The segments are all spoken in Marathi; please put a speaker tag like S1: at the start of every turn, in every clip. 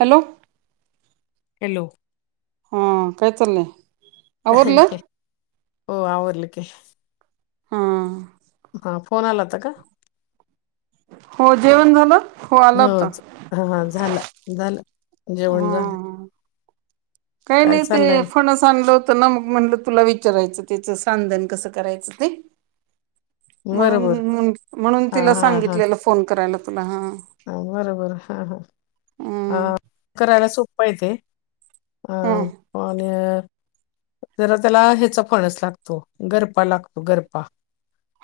S1: हॅलो
S2: हॅलो
S1: हा काय चाललंय?
S2: काय
S1: आवरलं
S2: नाही हो आवरलं की.
S1: हा.
S2: हा फोन आलाता का?
S1: हो जेवण झालं? हो आला होता
S2: हो हा झाला झालं
S1: हा
S2: जेवण झालं
S1: ह काही
S2: काय
S1: नाही ते
S2: चाललंय
S1: फणस आणलं तर ना मग म्हणलं तुला विचारायचं त्याच सांधन कसं करायचं ते
S2: बरोबर
S1: म्हणून म्हणून
S2: हा
S1: तिला
S2: हा हा
S1: सांगितलेलं फोन करायला तुला हा
S2: हा बरोबर हा हा
S1: हम्म
S2: हा करायला सोप्पा येते ह
S1: हां
S2: पण जरा त्याला ह्याचा फणच लागतो गरपा लागतो गरपा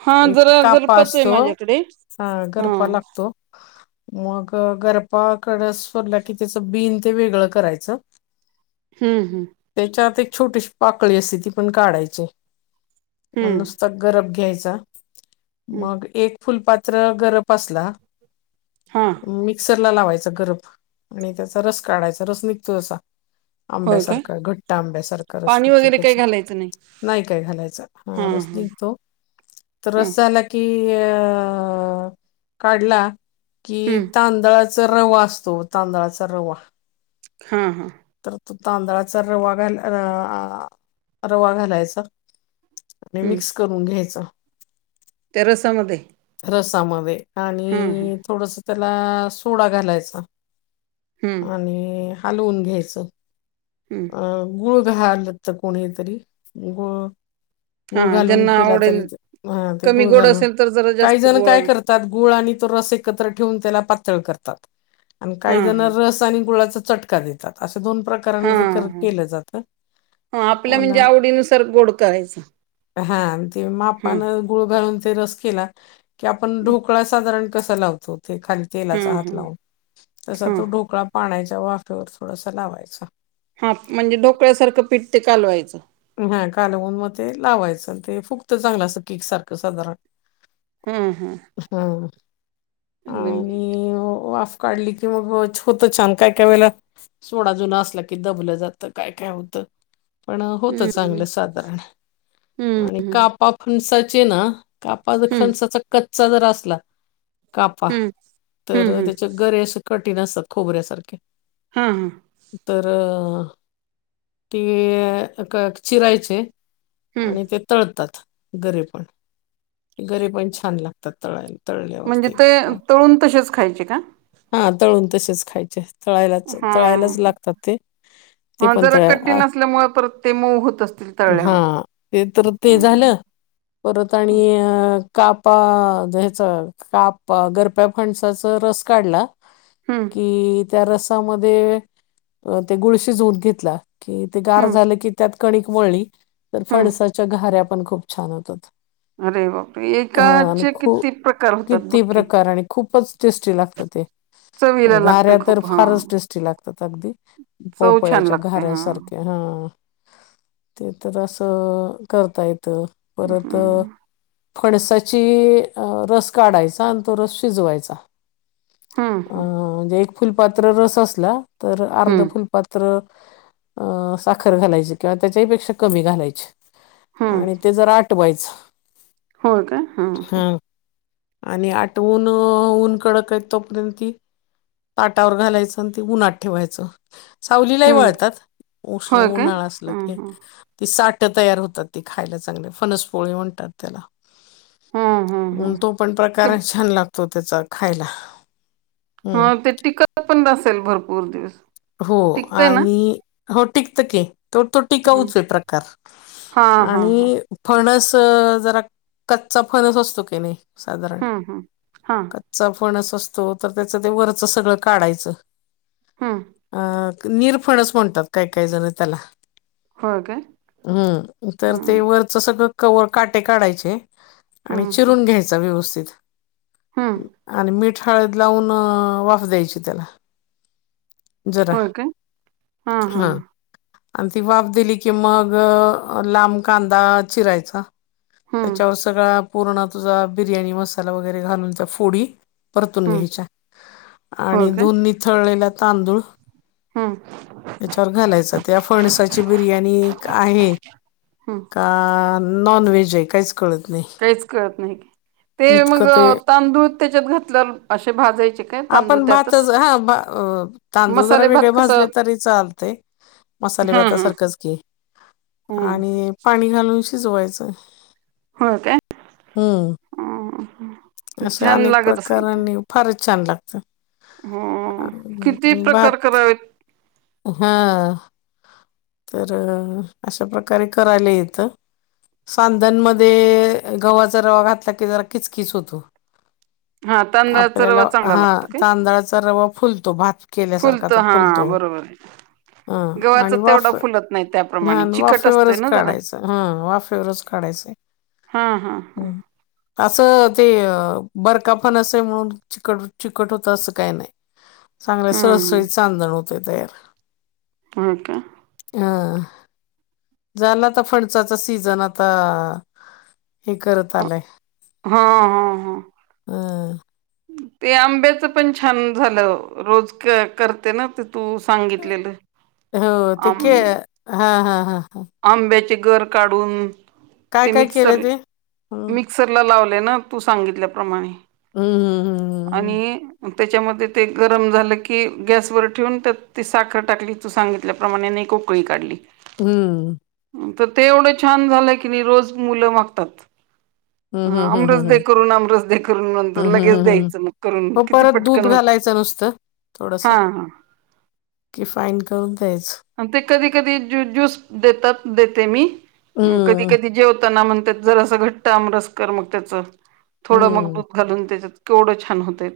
S1: हां
S2: एक
S1: जरा
S2: कापा
S1: गरपाच आहे
S2: असतो
S1: माझ्याकडे
S2: हा गरपा
S1: हां
S2: लागतो. मग गरपाकडं सोडला की त्याचा बिन ते वेगळं करायचा.
S1: हम्म हम्म.
S2: छोटीशी पाकळी असते ती पण काढायची आणि
S1: हम्म
S2: नुसता गरब घ्यायचा
S1: हम्म
S2: मग एक फुलपात्र गरप असला
S1: हां
S2: मिक्सरला लावायचा गरब आणि त्याचा रस काढायचा रस निघतो असा
S1: होय काय
S2: आंब्यासारखं घट्टा आंब्यासारखं रस
S1: पाणी
S2: तिचा
S1: वगैरे काही
S2: त्याचा
S1: घालायचं नाही
S2: नाही काय घालायचा हा
S1: हां
S2: रस
S1: हां
S2: निघतो तर
S1: हां
S2: रस झाला की काढला की
S1: हम्म
S2: तांदळा रवा असतो तांदळाचा रवा.
S1: हा हा.
S2: तर तू तांदळाचा रवा घाल आ आ रवा घालायचा. आणि मिक्स करून घ्यायचं.
S1: तेरसामध्ये
S2: रसामध्ये आणि थोडस त्याला सोडा घालायचा
S1: हम्म
S2: आणि हलवून घ्यायचं
S1: हम्म
S2: अ गुळ घाला तर कोणी तरी गुळ गुळ
S1: हा
S2: घालून
S1: ज्यांना
S2: केला
S1: आवडेल
S2: तरी हा ते
S1: कमी
S2: गुळ
S1: गोड
S2: घालून
S1: असेल तर जरा
S2: काही
S1: जास्त गोड
S2: काय
S1: हा
S2: करतात गुळ आणि तो रस एकत्र ठेवून त्याला पातळ करतात आणि काही जण
S1: हा
S2: रस आणि गुळाचा चटका देतात असं दोन प्रकार
S1: हा हा
S2: केलं जात
S1: हा आपल्या
S2: प
S1: म्हणजे आवडीनुसार गोड करायचं
S2: हा ते
S1: हा
S2: मापानं गुळ घालून ते रस केला की आपण ढोकळा साधारण कसा लावतो खाली
S1: हा
S2: तेलाचा
S1: हा
S2: हात लावून तसा
S1: हा
S2: तो ढोकळा पाचा च्या वाफेवर थोडस लावायच
S1: हा म्हणजे ढोकळ्यासारखं पिठते कालवायचं
S2: हा कालवून मग ते लावायचं ते फुक्त चांगलं असं केक सारखं साधारण
S1: हा हा
S2: हा
S1: एकदम
S2: आणि वा काढली की मग छ होतं छान काय काय वेळेला सोड जुन असला की दबलं जातं काय काय होतं पण होत
S1: हम्म
S2: चांगलं साधारण
S1: हम्म
S2: आणि कापा फणसाचे ना कापा ज
S1: हम्म
S2: खणसाचा कच्चा जरा असला कापा
S1: हम्म
S2: तर
S1: हम्म
S2: त्याच्या गरे अस कठीण असतात खोबऱ्यासारखे
S1: हा हा
S2: तर अ ती चिरायचे
S1: हम्म
S2: आणि ते तळतात गरे पण गरे पण छान लागतात तळायला तळल्यावर
S1: म्हणजे ते
S2: काय
S1: तळून तसेच खायचे का
S2: हा तळून तसेच खायचे तळायलाच
S1: हा
S2: तळायलाच लागतात ते ते
S1: हा
S2: पण
S1: जरा
S2: तर अ
S1: कठीण असल्यामुळे परत ते मऊ होत असतील
S2: हा
S1: तळल्यावर
S2: ते तर ते
S1: हम्म
S2: झालं परत आणि अ कापा्याच काप गरप्या फणसाचा रस काढला
S1: हम्म
S2: कि त्या रसामध्ये अ ते गुळ शिजवून घेतला कि ते गार झालं की त्यात कणिक वळली तर
S1: हम्म
S2: फणसाच्या गऱ्या पण खूप छान होतात
S1: अरे बापर
S2: हा आणि
S1: एकाचे
S2: खूप
S1: किती प्रकार होतात बक्की
S2: तृष्ट ला
S1: चवीला
S2: घऱ्या
S1: लागते
S2: तर
S1: खूप
S2: फारच
S1: हां.
S2: टेस्टी लागतात अगदी
S1: चव छान
S2: पोपळ्याच्या
S1: लागते
S2: घऱ
S1: हां.
S2: सारख्या हा ते तर असं करता येत परत
S1: हं,
S2: फणसाची रस काढायचा आणि तो रस शिजवायचा
S1: हं,
S2: अ
S1: हं,
S2: म्हणजे एक फुलपात्र रस असला तर अर्ध
S1: हं,
S2: फुलपात्र अ साखर घालायची किंवा त्याच्या पेक्षा कमी घालायची आणि ते जरा आठवायचं
S1: हो का हा
S2: आणि आठवून ऊन कडकत तोपर्यंत त ताटावर घालायचं आणि ते उन्ह्हाात ठेवायचं सावलीलाही
S1: हं.
S2: वळतात उष्
S1: होय काय?
S2: उन्हाळा असल
S1: हं,
S2: की
S1: हं,
S2: त साठ तयार होतात ती खायला चांगली फनस पोळी म्हणतात त्याला
S1: हं, हं,
S2: अ
S1: हं.
S2: तो पण
S1: ते
S2: प्रकार छान लागतो त्याचा खायला
S1: हा
S2: हं.
S1: ते टिकत पण नसेल भरपूर दिवस
S2: हो
S1: टिकतंय ना?
S2: आणि हो टिकत की तर तो
S1: हं.
S2: टिकाऊच आहे प्रकार
S1: हां, हां, हां.
S2: आणि फणस क जरा कच्चा फणच असतो की नाही साधारण
S1: हं, हं. हां,
S2: कच्चा फ पणस असतो तर त्याच ते वरच सगळं काढायचं
S1: हं.
S2: अं निरफळच म्हणतात काय काही जण त्याला
S1: होय काय?
S2: हम्म तर ते
S1: हं,
S2: वरच सगळं क काटे काढायचे आणि
S1: हं, हं,
S2: चिरून घ्यायचा व्यवस्थित
S1: हं.
S2: आणि मीठ हळद लावून वाफ द्यायची त्याला जरा
S1: होओ का हा हा
S2: आणि ती वाफ दिली की मग लांब कांदा चिरायचा
S1: हं,
S2: त्याच्यावर सगळा पूर्ण तुझा बिर्याणी मसाला वगैरे घालून त्या फोडी परतून
S1: हं.
S2: घ्यायच्या आणि दोन् निथळलेल्या तांदूळ
S1: हा
S2: त्याच्यावर घालायच त्या फणसाची बिर्याणी एक आहे
S1: हं.
S2: का नॉन व्हेज आहे कायच
S1: काहीच कळतं नाही ते मग
S2: इतकं ते
S1: तांदूळ त्याच्यात घातलं असे भाजायचे काय तांदूळ
S2: आपण भात
S1: त्यातच
S2: हा तांदूळ जरा
S1: मसाले भात
S2: वेगळे
S1: कस
S2: भाजले तरी चालते मसाले
S1: हा
S2: भाता
S1: हा
S2: सारखच घे
S1: हो
S2: आणि पाणी घालून जवायचं
S1: हो काय
S2: हम्म असं
S1: छान
S2: अनेक
S1: लागत
S2: प्रकारांनी फारच छान लागत
S1: ह किती प्रकार करावेत
S2: हा तर अशा प्रकारे करायला येतं सांधनमध्ये गव्हाचा रवा घातला की जरा किचकीच होतो
S1: हा तांदळाचा
S2: आपल्याला
S1: रवा चांगला
S2: हा
S1: लागतो काय
S2: तांदळाचा रवा फुलतो भात केल्यासारखा तो फुलतो
S1: हो
S2: हा आणि वाफे
S1: त्याप्रमाणे चिकट असतोय
S2: वाफेवरच
S1: ना जरा
S2: काढायच हा वाफेवरच काढायचं
S1: हा हा हा
S2: हम्म. असं ते बरकाफण असं म्हणून चट चिकट होत असं काही नाही चांगले
S1: हम्म
S2: सहसळीत चांदण होते तयार
S1: होळ का
S2: ह झालाता फणसाचा सीजन आता हे करत आलंय
S1: हा हा हा
S2: अम
S1: ते आंब्याच पण छान झालं रोज करते ना तू सांगितलेलं
S2: हो ते
S1: आ
S2: के हां हां हां हां.
S1: आंब्याचे गर काढून
S2: काय
S1: ते
S2: काय
S1: मिक्सर
S2: केलं ते? हं.
S1: मिक्सरला लावले तू सांगितल्याप्रमाणे
S2: हं, हं, हं,
S1: आणि त्याच्यामध्ये ते गरम झालं की गॅसवर ठेवून त्या ती साखर टाकली तू सांगितल्याप्रमाणे उकळी काढली.
S2: हम्म
S1: तर ते एवढं छान झालंय की नाही रोज मुलं मागतात.
S2: हं,
S1: ह
S2: हं, हं,
S1: आमरसद
S2: हं.
S1: करून आमरसद करून नंतर
S2: हं, हं,
S1: लगेच
S2: हं,
S1: द्यायचं मग करून किती पटकन होत.
S2: नसत
S1: हा हा
S2: किफाईन करून द्यायचं.
S1: ते कधी कधी ज्यूस देतात देते मी कधी
S2: हं.
S1: कधी जेवताना म्हण त जर अस घट्ट आमरसकर मग त्याच थोड मग
S2: हं.
S1: दूध घालून त्याच्यात केवढं छान होतय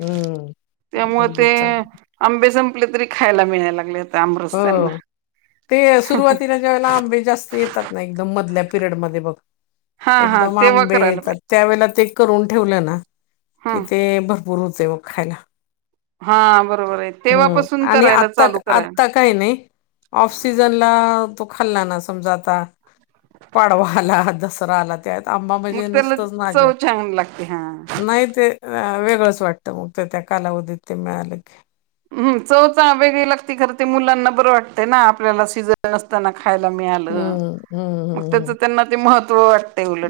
S2: हं. अगदी
S1: ते
S2: चांगलं.
S1: आंबेस कुठ तरी खायला मिळायला लागले
S2: हो
S1: आमरस त्यांना
S2: ते सुरुवातीला जेव आंबे जास्त येतात ना एकदम मधल्या पिरयड म बघ
S1: हा हा
S2: एकदम
S1: तेव्हा
S2: आंबे
S1: करायला
S2: येतात
S1: पाहिजे
S2: त्यावेेळे ते करून ठेवलं ना कि
S1: हं
S2: ते भरपूर होते वो खायला
S1: हा ब
S2: हम् आणि आता
S1: करायला
S2: आता काय नाही ऑफसीजनला त हल्लाना समजा आता पाडवा आला दसरा आला, त्यात आंबा
S1: मग
S2: म्हजे
S1: त्याला
S2: नसतच ना
S1: चव छान लागते हा
S2: नाही ते वेगळंच वाटतं मग ते त्या कालावधीत ते मिळाले की.
S1: हम् चवचा वेगळी लागते खरं ते मुलांना बरं वाटतं ना आपल्याला सीजन असताना, खायला मिळालं
S2: हम्म
S1: मग त्याच त्यांना ते महत्व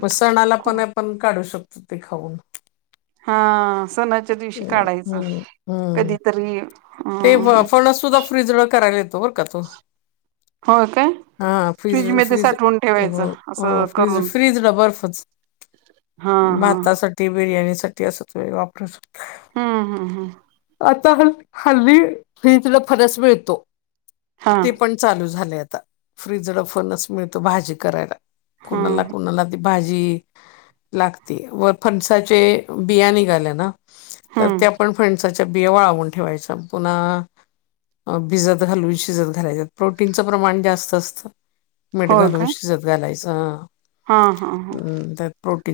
S2: ब सणाला पण आपण काढू शकतो ते खाऊन.
S1: हा सणाच्या दिवशी
S2: हम्म
S1: काढायचं
S2: हम्म हम्म.
S1: कधीतरी अ
S2: ते फणस सुुद्धा फ्रीज करायला येतो बरं का तो
S1: हो काय
S2: हा फ्रिज
S1: फ्रीज मध्ये
S2: फ्रिज
S1: साठवून ठेवायचं असं
S2: फ्रिज
S1: करून
S2: फ्रिज बरफत
S1: हा हा.
S2: भातासाठीठी बिर्याणी साठी असं तुम्ही वापरू शकता.
S1: हा हा हम
S2: आता ह हल्ली हे तुला फणस मिळतो
S1: हा
S2: ते पण चालू झाले. फ्रीजड पण मिळतो भाजी करायला कुणाला
S1: हम्म
S2: कुणाला भाजी लागती व फणसाचे बिया निघाल्याने तर
S1: हम्म
S2: ते आपण फसणसाचा बिया वळावून ठेवायचं पुन्हा, भिजत घालून शिजतलायच्या प्रोटीनचं प्रमाण जास्त असतं. मीठ
S1: होय
S2: घालून
S1: काय?
S2: शिजत घालायचं.
S1: हा हा हा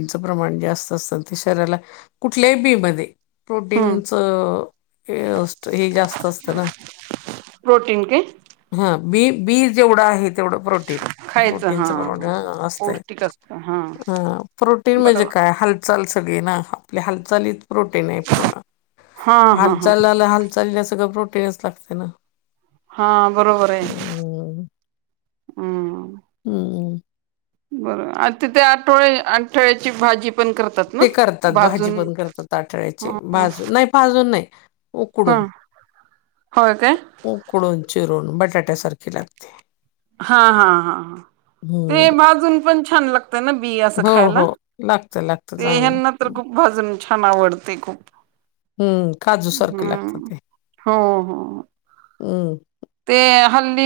S2: च प्रमाणत असत शरी कुठल्या बी
S1: हम्म
S2: प्रोटीन असे हे जास्त असते ना
S1: प्रोटीन काय
S2: हा. बी बी जेवढं आहेत. तेवढ प्रोटिन
S1: खायचं हा. हा
S2: प्रोटीनमाण असते
S1: पौष्टिक असतं हा
S2: प्रोटीन म्हणजे
S1: बरोबर
S2: काय हलक हालचाल सगळी ना आपल्या हालचालीच प्रोटीन आहे पुन्हा.
S1: हा हा हा.
S2: हालचालला हालचालीला सगळं प्रोटीनच लागते ना.
S1: हा बरोबर आहे
S2: हम्म
S1: हम्म
S2: हम्म
S1: बरोबर तिथे आठवळे आठठळ्याची भाजी पण करतात ना
S2: ते करतात भाजी
S1: भाजून.
S2: पण करतात ताटळ्याची भाजून नाही भाजून नाही
S1: हा
S2: उकडून
S1: होय काय
S2: उकडून चिरून बटाट्यासारखी लागते.
S1: हा हा हा ते
S2: हम्म
S1: बाजून पण छान लाग तन बि असं
S2: हो
S1: खायला
S2: हो लागत लागत
S1: ते
S2: चांगलं
S1: हे ना तर
S2: लागत
S1: खूप भाजून छान आवडते खूप
S2: हम्म काजू सारखं लागत
S1: हम्म
S2: ते
S1: हो हो
S2: हम्म.
S1: ते हल्ली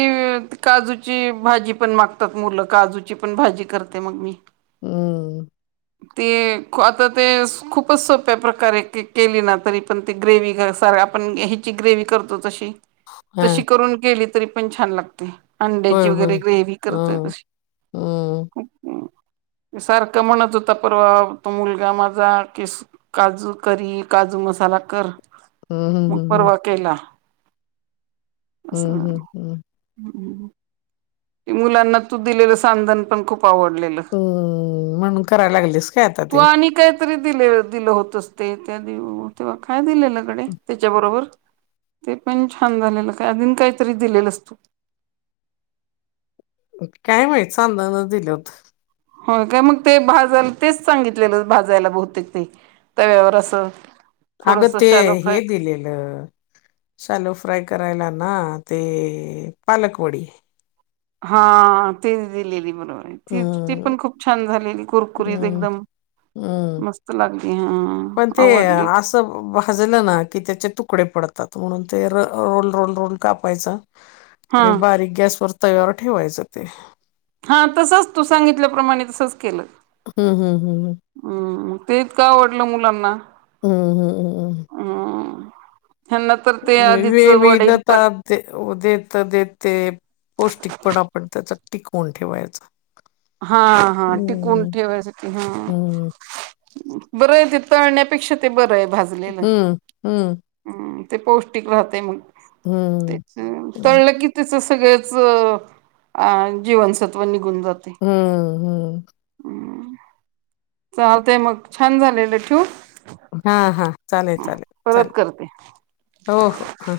S1: ती काजूची भाजी पण मागतात मुलं काजूची पण भाजी कर ते मग मी
S2: हम्म.
S1: ते आता ते खूपच सोप्या प्रकारे के केली ना तरी पण ते ग्रेव सा स आपण ह्याची ग्रेवही करतो तशी तशी
S2: हम
S1: करून केली तरी पण छान लागते.
S2: होय
S1: अंड्याची वगैरे
S2: होय
S1: ग्रेवही करतोय
S2: हम्म
S1: तशी
S2: हम्म
S1: खूप सारखं म्हणत होता परवा तो मुलगा माझा की काजू करी काू काजू मसाला कर
S2: हम्म
S1: मग
S2: हम्म
S1: परवा केला. असं
S2: हम्म हम्म
S1: ह् मुलांना तू दिलेलं सांधन पण खूप खूप आवडलेलं
S2: हम्म म्हणून करायला लागलीस काय आता
S1: तू
S2: ते
S1: आणि कायतरी दिलेलं. दिले दिलं होत अस ते त्या तेव्हा काय दिले गडे त्याच्या बरोबर ते पण छान झालेलं काय आधीन काहीतरी दिलेलं असतो
S2: [unintelligible] काय मायच चादन दिलं होते.
S1: हो काय म ते भाजाला तेच सांगितलेलं भाजायला बहुतेक ते तव्यावर असं
S2: अगं
S1: थोडस
S2: ते
S1: शॅलो
S2: हे
S1: फ्राय
S2: दिलेलं शलो फ्राय करायला ना. ते पालक वडी
S1: हा. तीत ती
S2: हं,
S1: पण खूप छान झालेली कुरकुरीत
S2: हं,
S1: एकदम
S2: हं.
S1: मस्त लाग
S2: पण ते आस भाजलं ना की त्याचे तुकडे पडतात. म्हणून ते र रोल रोल रोल कापायचं
S1: हा
S2: आणि बारीक गॅसवर तव्यावर ठेवायचं ते.
S1: हा तसचं तू सांगितल्याप्रमाणे तसेच केलं.
S2: हम्म हम्म हम्म हम्म.
S1: हम्म ते इतकं आवडलं मुलांना
S2: हं, हं,
S1: हम्म ह्यांना तर ते
S2: [unintelligible]
S1: आधीच वडे प्र
S2: देेत दे ते पौष्टिकपण आपण त्याच टिकवून ठेवायचं
S1: हा हा टिकून ठेवायचं हा
S2: हं,
S1: बरंय ते तळण्यापेक्षा ते बरंय भाजलेलं
S2: हं, हं,
S1: ते पौष्टिक राहतेय म
S2: हं, हं, हं.
S1: तळकी की तश सगळेच जीवनसत्व निघून जातय
S2: हम्म हम्म
S1: चालतय मग छान झालेलं ठेवू
S2: हा हा चालेल चालेल
S1: परत
S2: चालेल
S1: करते.
S2: हो हो हा